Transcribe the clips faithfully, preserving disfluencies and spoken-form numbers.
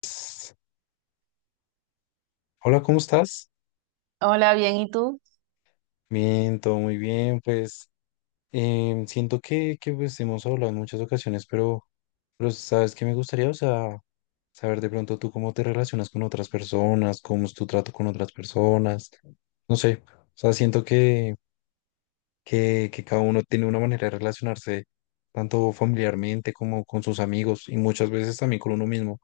Pues, hola, ¿cómo estás? Hola, bien, ¿y tú? Bien, todo muy bien. Pues em, siento que, que, pues, hemos hablado en muchas ocasiones, pero, pero sabes que me gustaría, o sea, saber de pronto tú cómo te relacionas con otras personas, cómo es tu trato con otras personas. No sé, o sea, siento que, que, que cada uno tiene una manera de relacionarse, tanto familiarmente como con sus amigos y muchas veces también con uno mismo.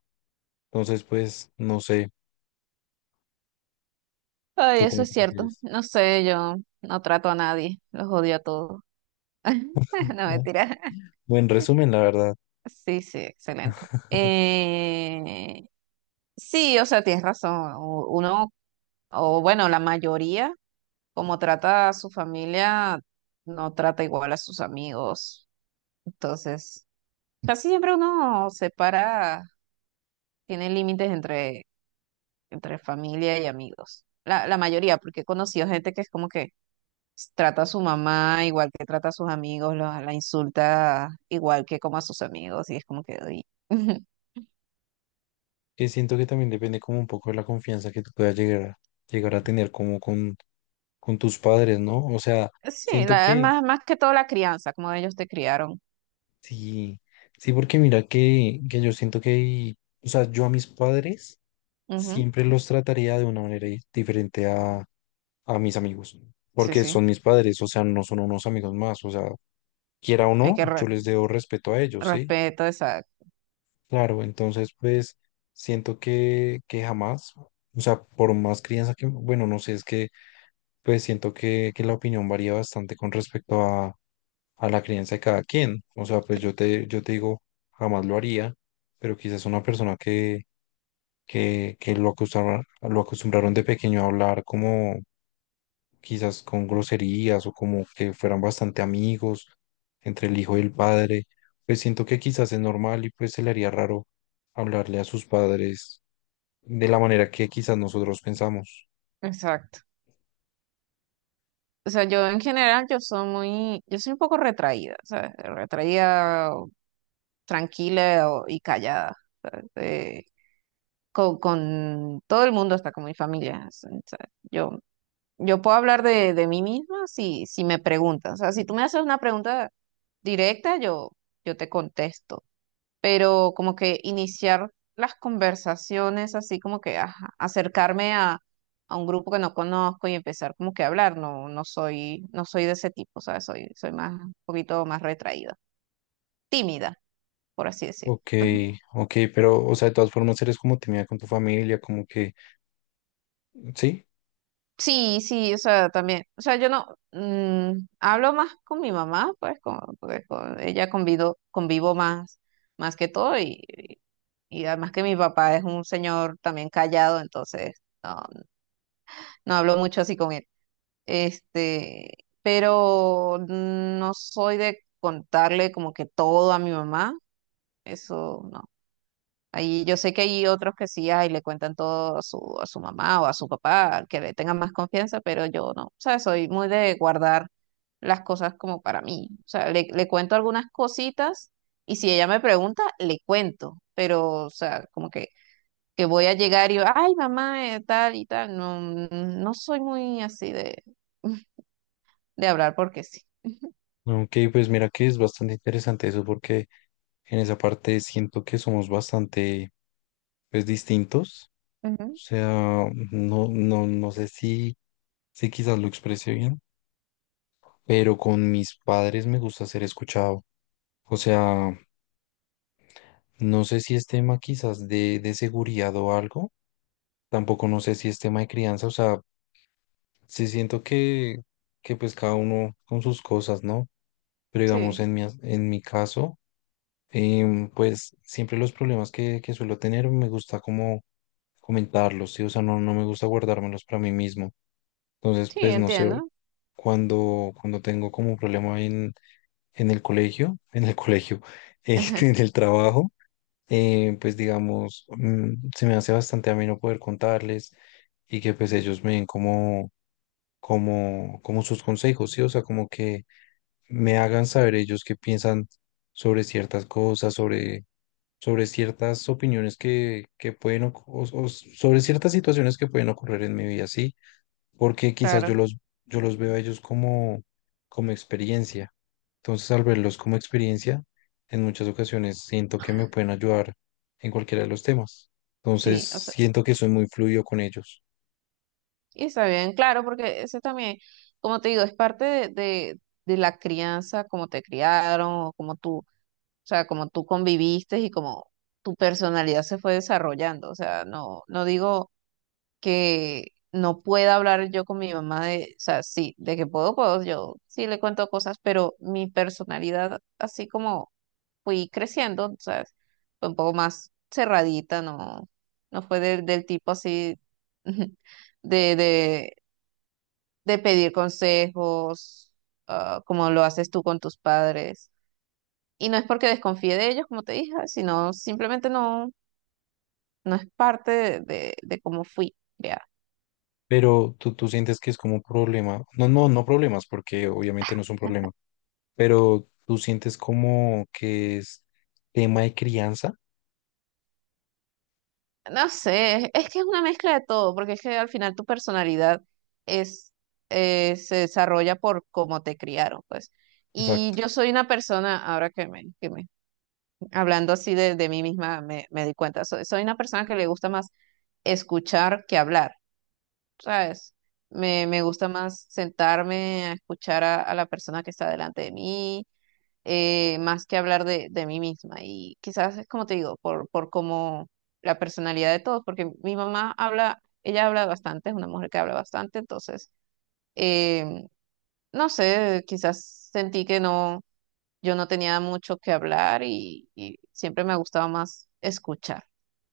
Entonces, pues, no sé, Ay, ¿tú eso cómo es te cierto. prefieres? No sé, yo no trato a nadie, los odio a todos. No, Ah, mentira. buen resumen, la verdad. Sí, sí, excelente. Eh, sí, o sea, tienes razón. U- Uno, o bueno, la mayoría, como trata a su familia, no trata igual a sus amigos. Entonces, casi siempre uno separa, tiene límites entre, entre familia y amigos. La, la mayoría, porque he conocido gente que es como que trata a su mamá igual que trata a sus amigos, la, la insulta igual que como a sus amigos, y es como que uy. Eh, siento que también depende como un poco de la confianza que tú puedas llegar a, llegar a tener como con, con tus padres, ¿no? O sea, Sí, siento la, que más, más que todo la crianza, como ellos te criaron. sí, sí, porque mira que, que yo siento que, o sea, yo a mis padres Ujú. siempre los trataría de una manera di- diferente a, a mis amigos, Sí, porque son sí, mis padres, o sea, no son unos amigos más, o sea, quiera o hay que no, yo re- les debo respeto a ellos, ¿sí? respeto, exacto, Claro, entonces pues siento que, que jamás, o sea, por más crianza que, bueno, no sé, es que pues siento que, que la opinión varía bastante con respecto a, a la crianza de cada quien. O sea, pues sí, yo te, yo te digo, jamás lo haría, pero quizás una persona que, que, que lo acostumbraron, lo acostumbraron de pequeño a hablar como quizás con groserías o como que fueran bastante amigos entre el hijo y el padre, pues siento que quizás es normal y pues se le haría raro hablarle a sus padres de la manera que quizás nosotros pensamos. exacto. O sea, yo en general, yo soy muy, yo soy un poco retraída, ¿sabes? Retraída, o tranquila o- y callada. eh, con, con todo el mundo, hasta con mi familia. ¿Sabes? Yo Yo puedo hablar de, de mí misma si, si me preguntas. O sea, si tú me haces una pregunta directa, yo, yo te contesto. Pero como que iniciar las conversaciones, así como que ajá, acercarme a, a un grupo que no conozco y empezar como que a hablar, no, no soy, no soy de ese tipo, ¿sabes? Soy, soy más, un poquito más retraída, tímida, por así decirlo. Ok, ok, pero, o sea, de todas formas eres como tímida con tu familia, como que, sí, Sí, sí, o sea, también. O sea, yo no mm, hablo más con mi mamá, pues, con, porque con ella convido, convivo más, más que todo, y, y y además que mi papá es un señor también callado, entonces no, no hablo mucho así con él. Este, pero no soy de contarle como que todo a mi mamá, eso no. Ahí yo sé que hay otros que sí ay le cuentan todo a su, a su, mamá o a su papá, que le tengan más confianza, pero yo no, o sea, soy muy de guardar las cosas como para mí. O sea, le, le cuento algunas cositas y si ella me pregunta, le cuento, pero, o sea, como que, que voy a llegar y, ay, mamá, eh, tal y tal, no, no soy muy así de, de hablar porque sí. ok, pues mira que es bastante interesante eso porque en esa parte siento que somos bastante, pues, distintos, o Ujú. sea, no, no, no sé si, si quizás lo expresé bien, pero con mis padres me gusta ser escuchado, o sea, no sé si es tema quizás de, de seguridad o algo, tampoco no sé si es tema de crianza, o sea, sí siento que, que pues cada uno con sus cosas, ¿no? Pero digamos, Sí, en mi, as- en mi caso, em, pues siempre los problemas que, que suelo tener me gusta como comentarlos, ¿sí? O sea, no, no me gusta guardármelos para mí mismo. Entonces, sí, pues no sé, entiendo. cuando, cuando tengo como un problema en, en el colegio, en el colegio, eh, en el trabajo, eh, pues digamos, mm, se me hace bastante ameno poder contarles y que pues ellos me den como, como, como sus consejos, ¿sí? O sea, como que me hagan saber ellos qué piensan sobre ciertas cosas, sobre, sobre ciertas opiniones que, que pueden, oc- o, o sobre ciertas situaciones que pueden ocurrir en mi vida, ¿sí? Porque quizás yo Claro, los, yo los veo a ellos como, como experiencia. Entonces, al verlos como experiencia, en muchas ocasiones siento que me pueden ayudar en cualquiera de los temas. Entonces, sí, o sea. siento que soy muy fluido con ellos. Y está bien, claro, porque ese también, como te digo, es parte de, de, de la crianza, cómo te criaron, o como tú, o sea, cómo tú conviviste y cómo tu personalidad se fue desarrollando. O sea, no, no digo que no pueda hablar yo con mi mamá de, o sea, sí, de que puedo, puedo, yo sí le cuento cosas, pero mi personalidad, así como fui creciendo, ¿sabes? Fue un poco más cerradita, no, no fue del, del tipo así de, de de pedir consejos, ah, como lo haces tú con tus padres. Y no es porque desconfíe de ellos, como te dije, ah, sino simplemente no, no es parte de, de, de cómo fui creada. Pero tú, tú sientes que es como un problema. No, no, no problemas, porque obviamente no es un problema, pero tú sientes como que es tema de crianza. No sé, es que es una mezcla de todo, porque es que al final tu personalidad es, eh, se desarrolla por cómo te criaron, pues. Y Exacto. yo soy una persona, ahora que me, que me hablando así de, de mí misma, me, me di cuenta, soy soy una persona que le gusta más escuchar que hablar. ¿Sabes? Me, me gusta más sentarme a escuchar a, a la persona que está delante de mí, eh, más que hablar de, de mí misma. Y quizás es como te digo, por, por como la personalidad de todos, porque mi mamá habla, ella habla bastante, es una mujer que habla bastante, entonces, eh, no sé, quizás sentí que no, yo no tenía mucho que hablar y, y siempre me gustaba más escuchar,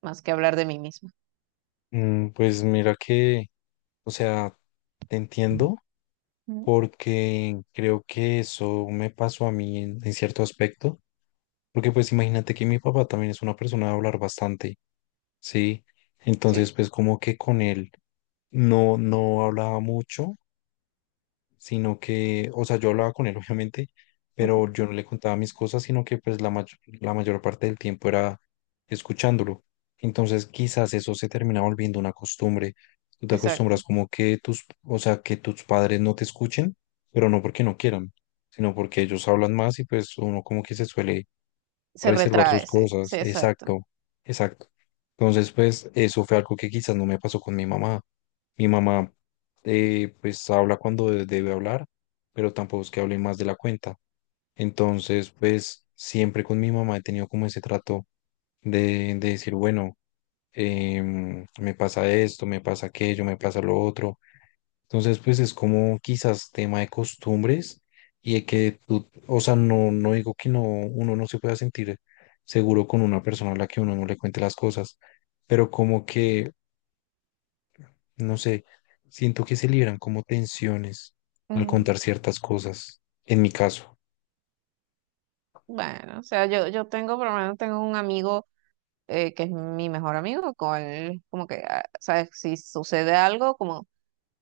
más que hablar de mí misma. Mm, pues mira que, o sea, te entiendo Ujú. porque creo que eso me pasó a mí en, en cierto aspecto, porque pues imagínate que mi papá también es una persona de hablar bastante, ¿sí? Entonces Sí, pues como que con él no, no hablaba mucho, sino que, o sea, yo hablaba con él, obviamente, pero yo no le contaba mis cosas, sino que pues la mayor, la mayor parte del tiempo era escuchándolo. Entonces, quizás eso se termina volviendo una costumbre. Tú te exacto. acostumbras como que tus, o sea, que tus padres no te escuchen, pero no porque no quieran, sino porque ellos hablan más y pues uno como que se suele Se reservar sus retrae, sí, cosas. sí, exacto. Exacto, exacto. Entonces, pues eso fue algo que quizás no me pasó con mi mamá mi mamá, eh, pues habla cuando de- debe hablar, pero tampoco es que hable más de la cuenta. Entonces, pues siempre con mi mamá he tenido como ese trato de, de decir, bueno, em, me pasa esto, me pasa aquello, me pasa lo otro. Entonces, pues es como quizás tema de costumbres y de que tú, o sea, no, no digo que no, uno no se pueda sentir seguro con una persona a la que uno no le cuente las cosas, pero como que no sé, siento que se libran como tensiones al Mm, contar ciertas cosas, en mi caso. Bueno, o sea, yo, yo tengo, por lo menos tengo un amigo eh, que es mi mejor amigo, con él, como que, ah, ¿sabes? Si sucede algo, como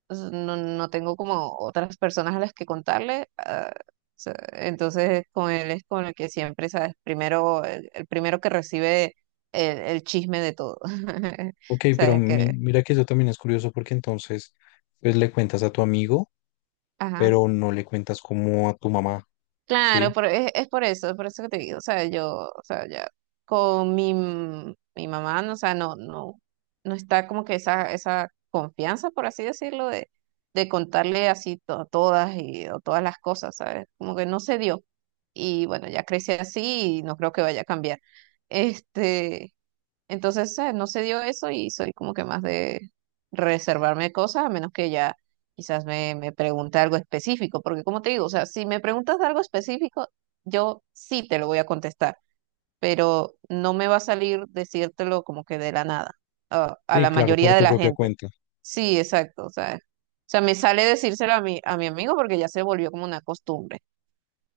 s- no, no tengo como otras personas a las que contarle, ah, o sea, entonces con él es con el que siempre, ¿sabes? Primero, el, el primero que recibe el, el chisme de todo. Ok, pero ¿Sabes? mi- Que, mira que eso también es curioso porque entonces, pues le cuentas a tu amigo, Ajá. pero no le cuentas como a tu mamá, Claro, ¿sí? por- es, es por eso, es por eso que te digo, o sea, yo, o sea, ya con mi, m- mi mamá, no, o sea, no, no, no está como que esa, esa confianza, por así decirlo, de, de contarle así to- todas y o todas las cosas, ¿sabes? Como que no se dio. Y bueno, ya crecí así y no creo que vaya a cambiar. Este, entonces, eh, no se dio eso y soy como que más de reservarme cosas, a menos que ya quizás me, me pregunte algo específico, porque como te digo, o sea, si me preguntas de algo específico, yo sí te lo voy a contestar, pero no me va a salir decírtelo como que de la nada, a, a Sí, la claro, mayoría por de tu la propia gente. cuenta. Sí, exacto, o sea, o sea, me sale decírselo a mi, a mi amigo porque ya se volvió como una costumbre.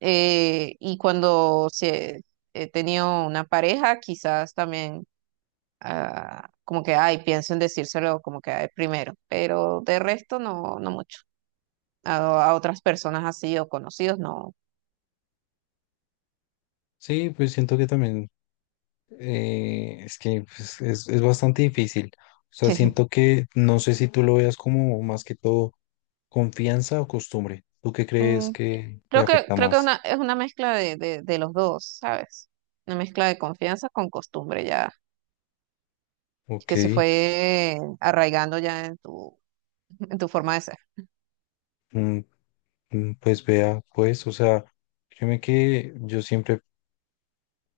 Eh, y cuando se, he tenido una pareja, quizás también ah, como que, ay, pienso en decírselo como que, ay, primero, pero de resto no, no mucho. A, a otras personas así o conocidos, no. Sí, pues siento que también eh, es que pues, es, es bastante difícil. O sea, siento que no sé si tú lo veas como más que todo confianza o costumbre. ¿Tú qué crees Mm, que, que Creo que, afecta creo que más? una, es una mezcla de, de, de los dos, ¿sabes? Una mezcla de confianza con costumbre ya, Ok. que se fue arraigando ya en tu, en tu forma de ser. Mm, mm, pues vea, pues, o sea, créeme que yo siempre,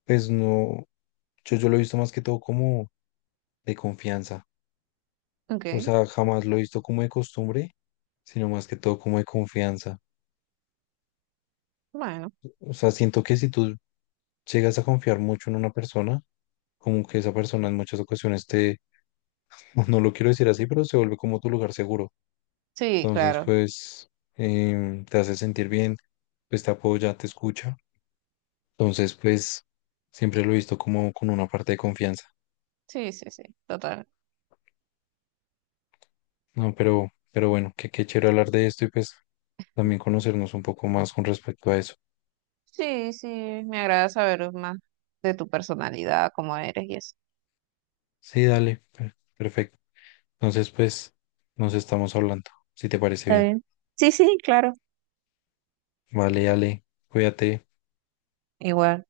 pues no, yo, yo lo he visto más que todo como de confianza, Ok, o sea, jamás lo he visto como de costumbre, sino más que todo como de confianza. bueno, O sea, siento que si tú llegas a confiar mucho en una persona, como que esa persona en muchas ocasiones te, no lo quiero decir así, pero se vuelve como tu lugar seguro. sí, Entonces, claro, pues, em, te hace sentir bien, pues te apoya, te escucha. Entonces, pues, siempre lo he visto como con una parte de confianza. sí, sí, sí, total. No, pero, pero bueno, que qué chévere hablar de esto y pues también conocernos un poco más con respecto a eso. Sí, sí, me agrada saber más de tu personalidad, cómo eres y eso. Sí, dale, per- perfecto. Entonces, pues nos estamos hablando, si te parece Está bien. bien. Sí, sí, claro. Vale, dale, cuídate. Igual.